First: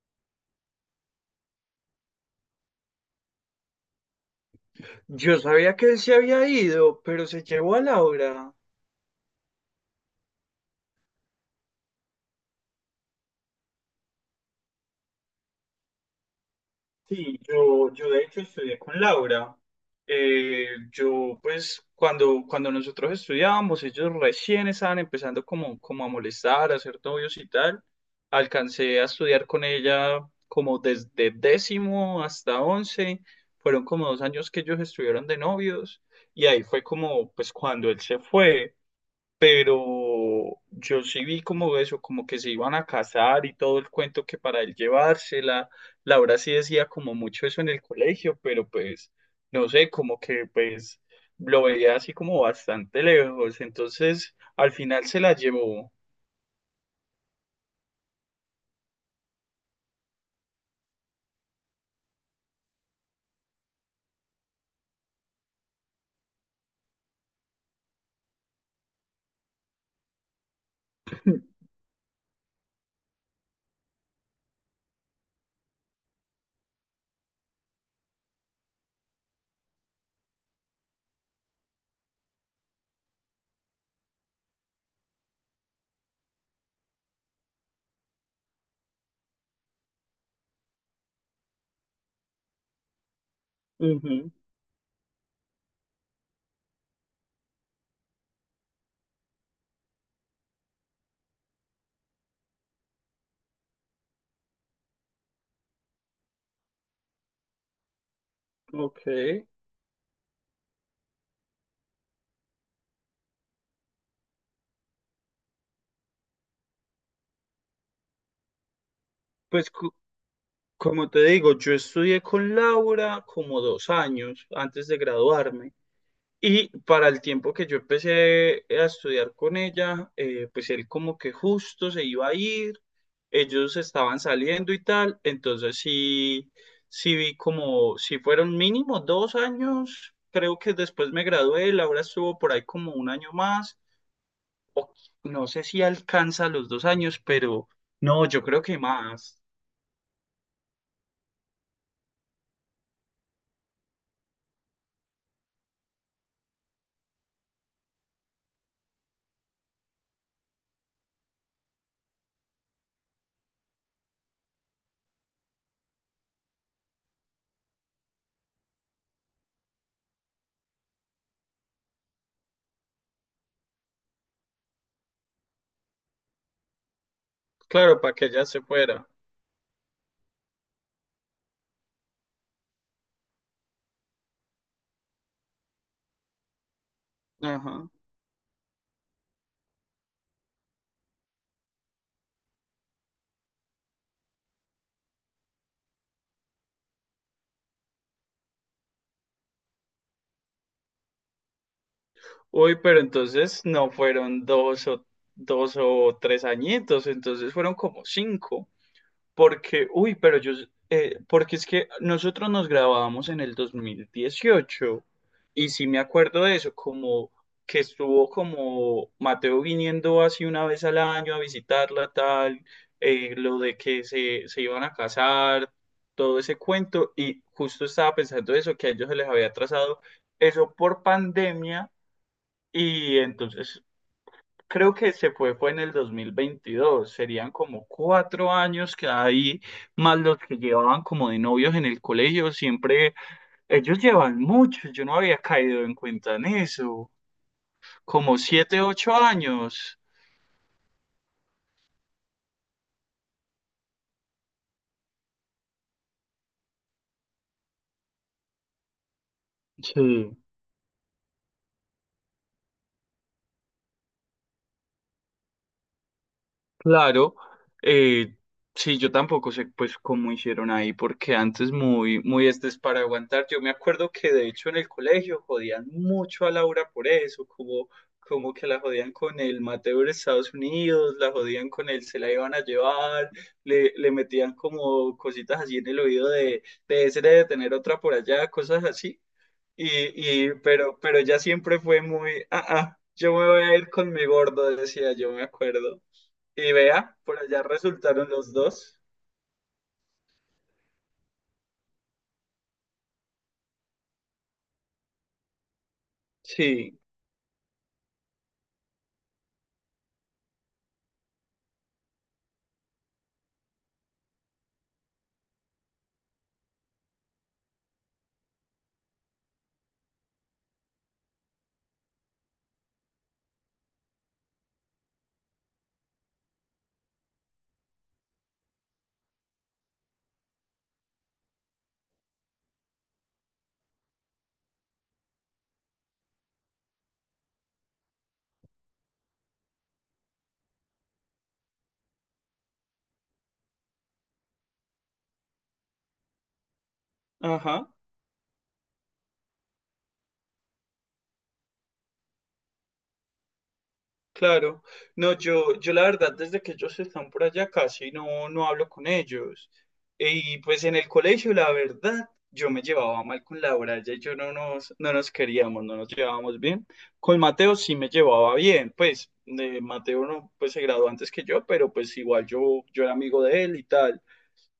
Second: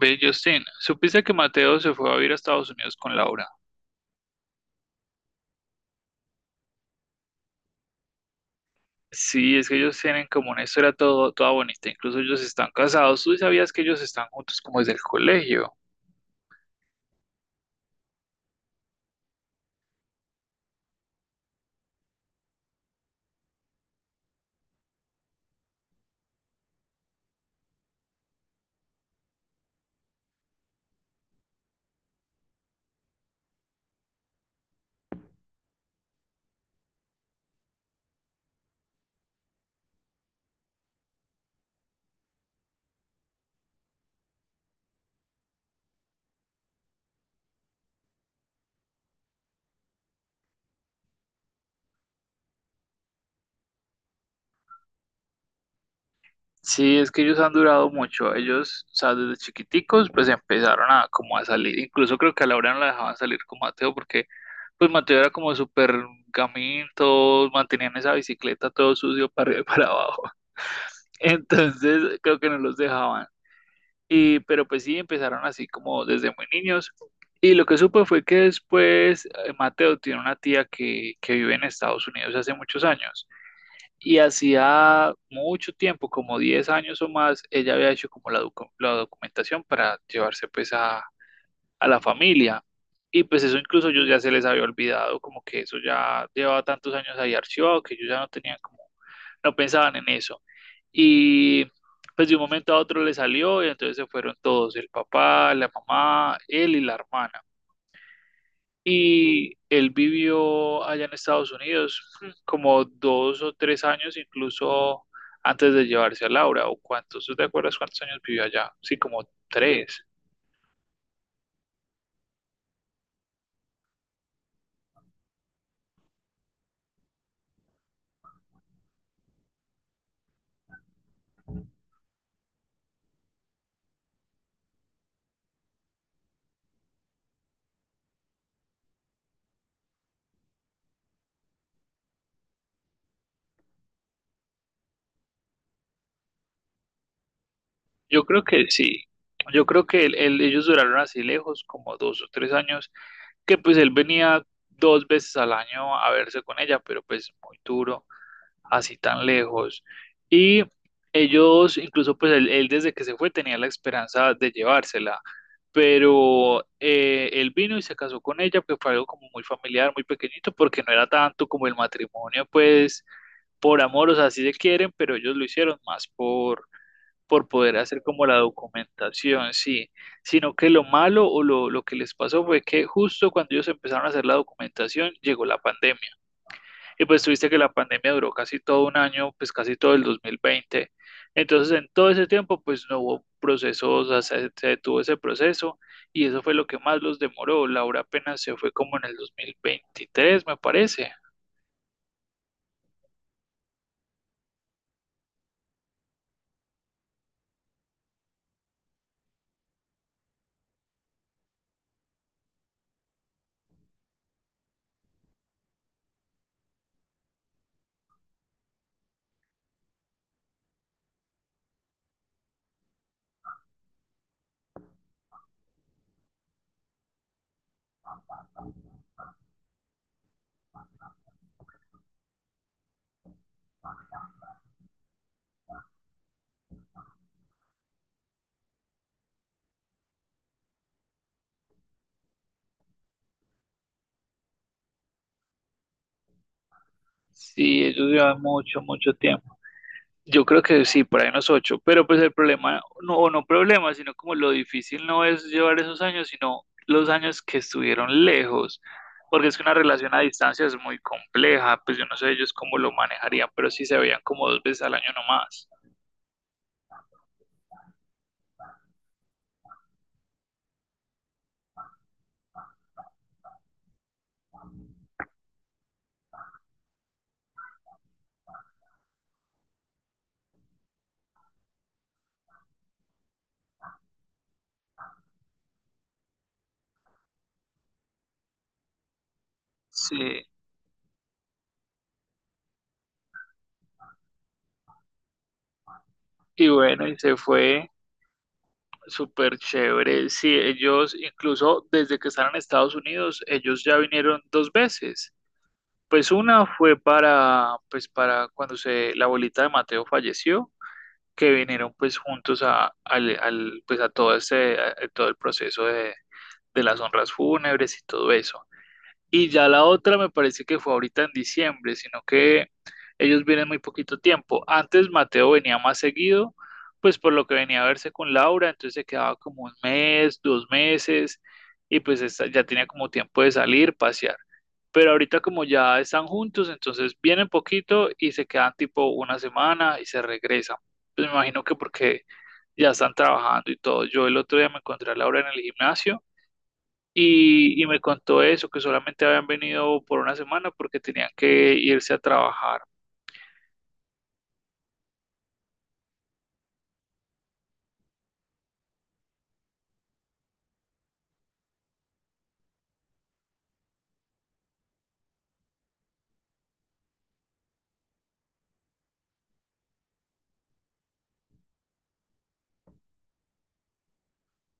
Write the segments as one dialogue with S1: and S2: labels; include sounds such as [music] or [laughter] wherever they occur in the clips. S1: Ve, Justin, ¿supiste que Mateo se fue a vivir a Estados Unidos con Laura?
S2: Yo sabía que él se había ido, pero se llevó a Laura.
S1: Sí, es que ellos tienen como una historia toda bonita, incluso ellos están casados. ¿Tú sabías que ellos están juntos como desde el colegio?
S2: Sí, yo de hecho estudié con Laura. Yo pues cuando nosotros estudiábamos, ellos recién estaban empezando como a molestar, a ser novios y tal. Alcancé a estudiar con ella como desde décimo hasta once. Fueron como 2 años que ellos estuvieron de novios y ahí fue como pues cuando él se fue. Pero yo sí vi como eso, como que se iban a casar y todo el cuento que para él llevársela. Laura sí decía como mucho eso en el colegio, pero pues no sé, como que pues lo veía así como bastante lejos. Entonces al final se la llevó.
S1: Sí, es que ellos han durado mucho. Ellos, o sea, desde chiquiticos, pues empezaron a como a salir. Incluso creo que a Laura no la dejaban salir con Mateo porque pues Mateo era como súper gamín, todos mantenían esa bicicleta todo sucio para arriba y para abajo. [laughs] Entonces creo que no los dejaban. Pero pues sí, empezaron así como desde muy niños. Y lo que supe fue que después Mateo tiene una tía que vive en Estados Unidos hace muchos años. Y hacía mucho tiempo, como 10 años o más, ella había hecho como la documentación para llevarse pues a la familia. Y pues eso incluso yo ya se les había olvidado, como que eso ya llevaba tantos años ahí archivado que ellos ya no tenían como, no pensaban en eso. Y pues de un momento a otro le salió y entonces se fueron todos, el papá, la mamá, él y la hermana.
S2: Ujú, ok.
S1: Y él vivió allá en Estados Unidos como dos o tres años, incluso antes de llevarse a Laura, o cuántos, ¿tú te acuerdas cuántos años vivió allá? Sí, como
S2: Pues cu-
S1: tres.
S2: Como te digo, yo estudié con Laura como 2 años antes de graduarme. Y para el tiempo que yo empecé a estudiar con ella, pues él como que justo se iba a ir, ellos estaban saliendo y tal, entonces sí, sí vi como, si fueron mínimo 2 años. Creo que después me gradué, Laura estuvo por ahí como un año más, o no sé si alcanza los 2 años, pero
S1: Yo
S2: no, yo
S1: creo
S2: creo
S1: que
S2: que
S1: sí.
S2: más,
S1: Yo creo que ellos duraron así lejos, como dos o tres años, que pues él venía dos veces al año a verse con ella, pero pues muy duro, así tan lejos. Y ellos, incluso él desde que se fue tenía la esperanza de llevársela, pero él vino y se casó con ella, que fue algo como muy familiar, muy pequeñito, porque no era tanto como el matrimonio, pues por amor, o sea, sí se quieren, pero ellos lo hicieron más por poder
S2: claro,
S1: hacer
S2: para
S1: como
S2: que
S1: la
S2: ella se fuera.
S1: documentación, sí, sino que lo malo o lo que les pasó fue que justo cuando ellos empezaron a hacer la documentación llegó la pandemia y pues tuviste que la
S2: Ajá.
S1: pandemia duró casi todo un año, pues casi todo el 2020. Entonces en todo ese tiempo pues no hubo procesos, o sea, se detuvo ese proceso y eso fue lo que más los demoró. Laura apenas se fue como en el 2023, me parece.
S2: Uy, pero entonces no fueron dos o tres añitos, entonces fueron como cinco, porque, uy, pero yo, porque es que nosotros nos grabábamos en el 2018 y sí me acuerdo de eso, como que estuvo como Mateo viniendo así una vez al año a visitarla, tal, lo de que se iban a casar, todo ese cuento, y justo estaba pensando eso, que a ellos se les había atrasado eso por pandemia y entonces creo que fue en el 2022. Serían como 4 años que ahí, más los que llevaban como de novios en el colegio, siempre ellos llevan mucho. Yo no había caído en cuenta en eso.
S1: Sí, ellos
S2: Como
S1: llevan
S2: siete,
S1: mucho, mucho
S2: ocho
S1: tiempo.
S2: años.
S1: Yo creo que sí, por ahí unos ocho, pero pues el problema, no, o no problema, sino como lo difícil no es llevar esos años, sino los años que estuvieron lejos, porque es que una relación a
S2: Sí.
S1: distancia es muy compleja, pues yo no sé ellos cómo lo manejarían, pero sí se veían como dos veces al año nomás.
S2: Claro, eh, sí, yo tampoco sé pues cómo hicieron ahí, porque antes muy, muy este es para aguantar. Yo me acuerdo que de hecho en el colegio jodían mucho a Laura por eso, como, como que la jodían con el Mateo de Estados Unidos, la jodían con el se la iban a llevar, le metían como cositas así en el oído de ese de tener otra por allá, cosas así. Y,
S1: Sí,
S2: pero ella siempre fue muy, yo me voy a ir con mi gordo, decía, yo me acuerdo.
S1: y
S2: Y
S1: bueno, y
S2: vea,
S1: se
S2: por allá
S1: fue
S2: resultaron los dos.
S1: súper chévere. Sí, ellos, incluso desde que están en Estados Unidos, ellos ya vinieron dos veces. Pues una fue
S2: Sí,
S1: para, pues para cuando se, la abuelita de Mateo falleció, que vinieron pues juntos pues, a todo a todo el proceso de las honras fúnebres y todo eso. Y ya la otra me parece que fue ahorita en diciembre, sino que ellos vienen muy poquito tiempo. Antes Mateo venía más seguido, pues por lo que venía a verse con Laura, entonces se quedaba como un mes, dos meses, y pues ya tenía como tiempo de salir, pasear. Pero ahorita como ya están juntos, entonces vienen poquito y se quedan tipo una semana y se regresan. Pues me imagino que porque ya están trabajando y todo. Yo el otro día me encontré a Laura en el gimnasio y
S2: ajá,
S1: me contó eso, que solamente habían venido por una semana porque tenían que irse a trabajar.
S2: claro. No, yo la verdad, desde que ellos están por allá casi no, no hablo con ellos. Y pues en el colegio, la verdad, yo me llevaba mal con Laura, ella y yo no nos queríamos, no nos llevábamos bien. Con Mateo sí me llevaba bien, pues Mateo no, pues se graduó antes que yo, pero pues igual yo era amigo de él y tal.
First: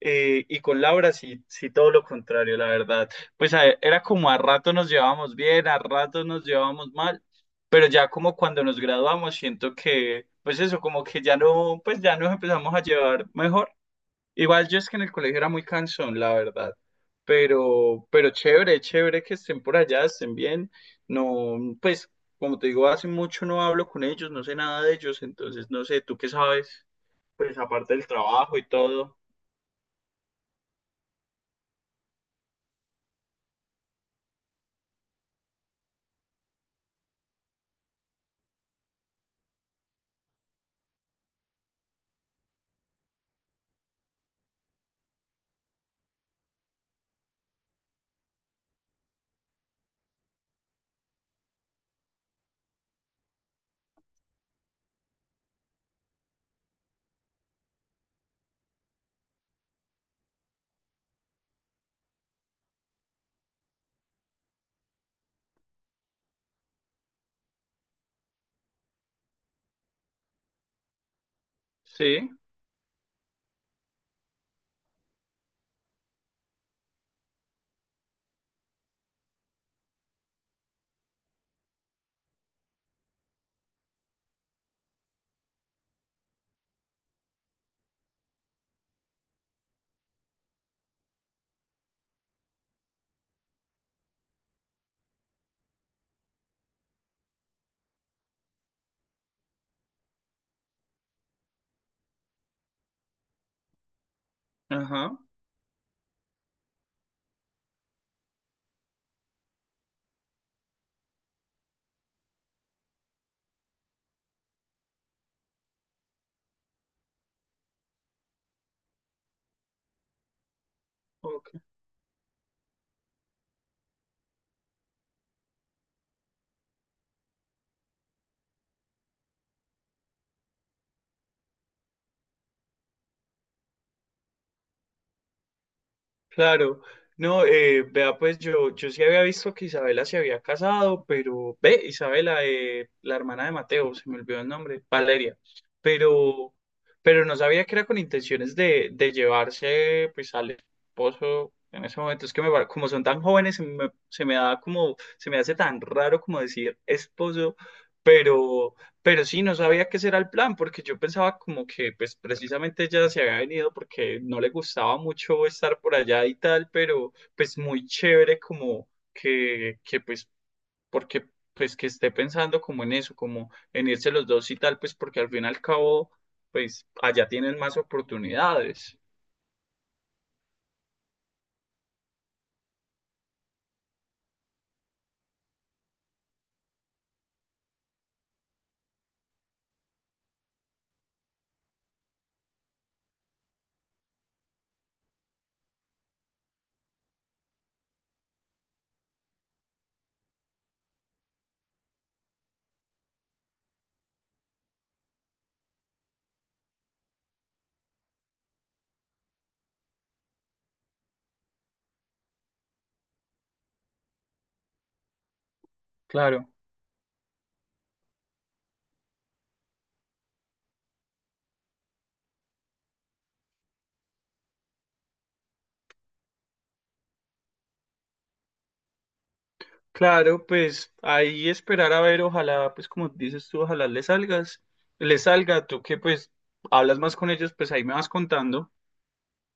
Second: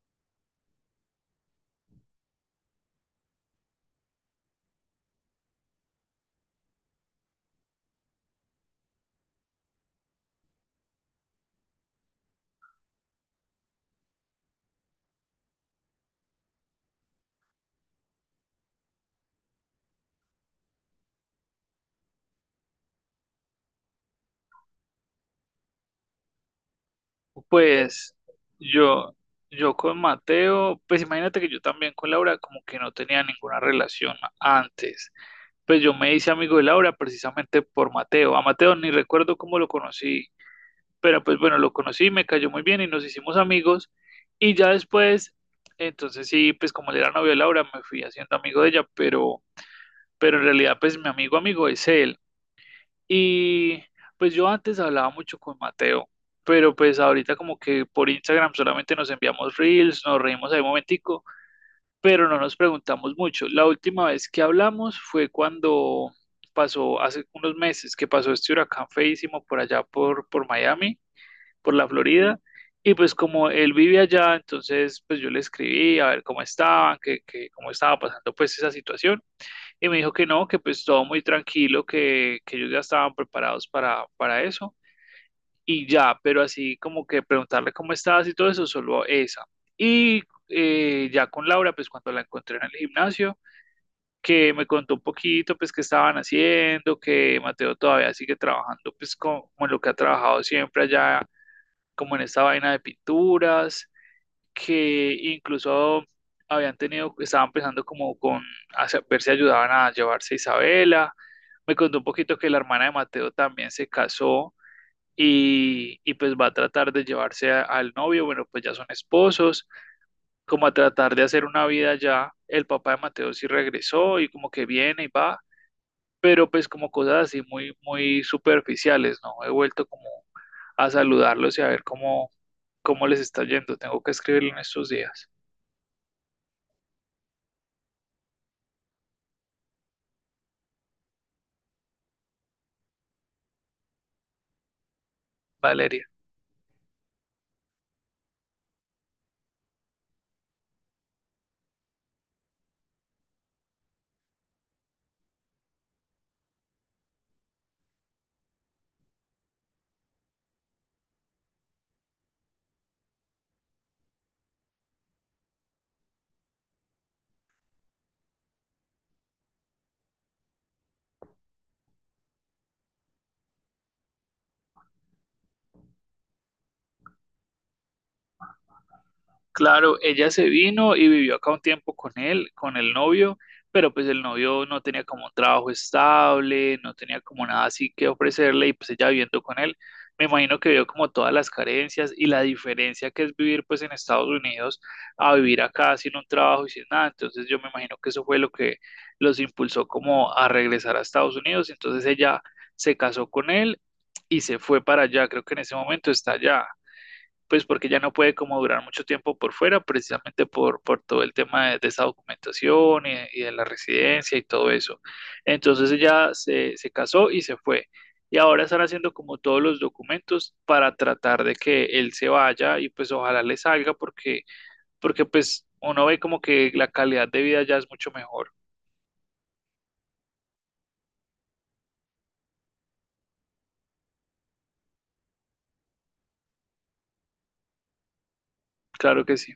S2: Y con Laura sí, sí todo lo contrario, la verdad. Era como a rato nos llevábamos bien, a rato nos llevábamos mal, pero ya como cuando nos graduamos siento que, pues eso, como que ya no, pues ya nos empezamos a llevar mejor. Igual yo es que en el colegio era muy cansón, la verdad, pero, chévere, chévere que estén por allá, estén bien. No, pues como te digo, hace mucho no hablo con ellos, no sé nada de ellos, entonces no sé, ¿tú qué sabes? Pues aparte del
S1: Pues
S2: trabajo y
S1: yo,
S2: todo.
S1: yo con Mateo, pues imagínate que yo también con Laura como que no tenía ninguna relación antes. Pues yo me hice amigo de Laura precisamente por Mateo. A Mateo ni recuerdo cómo lo conocí, pero pues bueno, lo conocí, me cayó muy bien y nos hicimos amigos. Y ya después, entonces sí, pues como él era novio de Laura, me fui haciendo amigo de ella, pero en realidad pues mi amigo amigo es él. Y pues yo antes hablaba mucho con Mateo, pero pues ahorita como que por Instagram solamente nos enviamos reels, nos reímos ahí un momentico, pero no nos preguntamos mucho. La última vez que hablamos fue cuando pasó, hace unos meses, que pasó este huracán feísimo por allá por Miami, por la
S2: Sí,
S1: Florida. Y pues como él vive allá, entonces pues yo le escribí a ver cómo estaban, que cómo estaba pasando pues esa situación. Y me dijo que no, que pues todo muy tranquilo, que ellos ya estaban preparados para eso y ya, pero así como que preguntarle cómo estás y todo eso, solo esa. Y ya con Laura, pues cuando la encontré en el gimnasio, que me contó un poquito, pues qué estaban haciendo, que Mateo todavía sigue trabajando, pues como en lo que ha trabajado siempre allá, como en esta vaina de pinturas, que
S2: ajá.
S1: incluso habían tenido, estaban pensando como con ver si ayudaban a llevarse a Isabela. Me contó un poquito que la hermana de Mateo también se casó y pues va a tratar de llevarse al novio, bueno, pues ya son esposos, como a tratar de hacer
S2: Ok.
S1: una vida ya. El papá de Mateo sí regresó y como que viene y va, pero pues como cosas así muy, muy superficiales, ¿no? He vuelto como a saludarlos y a ver cómo les está yendo. Tengo que escribirlo en estos días.
S2: Claro, no, vea, pues yo sí había visto que Isabela se había casado, pero ve, Isabela, la hermana de Mateo, se me olvidó el nombre, Valeria,
S1: Valeria.
S2: pero, no sabía que era con intenciones de llevarse pues al esposo en ese momento. Es que como son tan jóvenes, se me da como, se me hace tan raro como decir esposo, pero, Pero sí, no sabía qué era el plan, porque yo pensaba como que pues precisamente ella se había venido porque no le gustaba mucho estar por allá y tal, pero pues muy chévere como que pues, porque pues que esté pensando como en eso, como en irse los dos y tal, pues porque al fin y al cabo, pues allá tienen más oportunidades.
S1: Claro, ella se vino y vivió acá un tiempo con él, con el novio, pero pues el novio no tenía como un trabajo estable, no tenía como nada así que ofrecerle y pues ella viviendo con él, me imagino que vio como todas las carencias y la diferencia que es vivir pues en Estados Unidos a vivir acá sin un trabajo y sin nada, entonces yo me imagino que eso fue lo que los impulsó como a regresar a Estados Unidos, entonces ella se casó con él y se fue para allá, creo que en ese momento está allá pues porque ya no puede como durar mucho tiempo por fuera, precisamente por todo el tema de esa documentación y de la residencia y todo eso. Entonces ella
S2: Claro,
S1: se casó y se fue. Y ahora están haciendo como todos los documentos para tratar de que él se vaya y pues ojalá le salga porque, porque pues uno ve como que la calidad de vida ya es mucho mejor.
S2: claro, pues ahí esperar a ver, ojalá, pues como dices tú, le salga, tú que pues hablas más con ellos, pues ahí me vas contando.
S1: Claro que sí.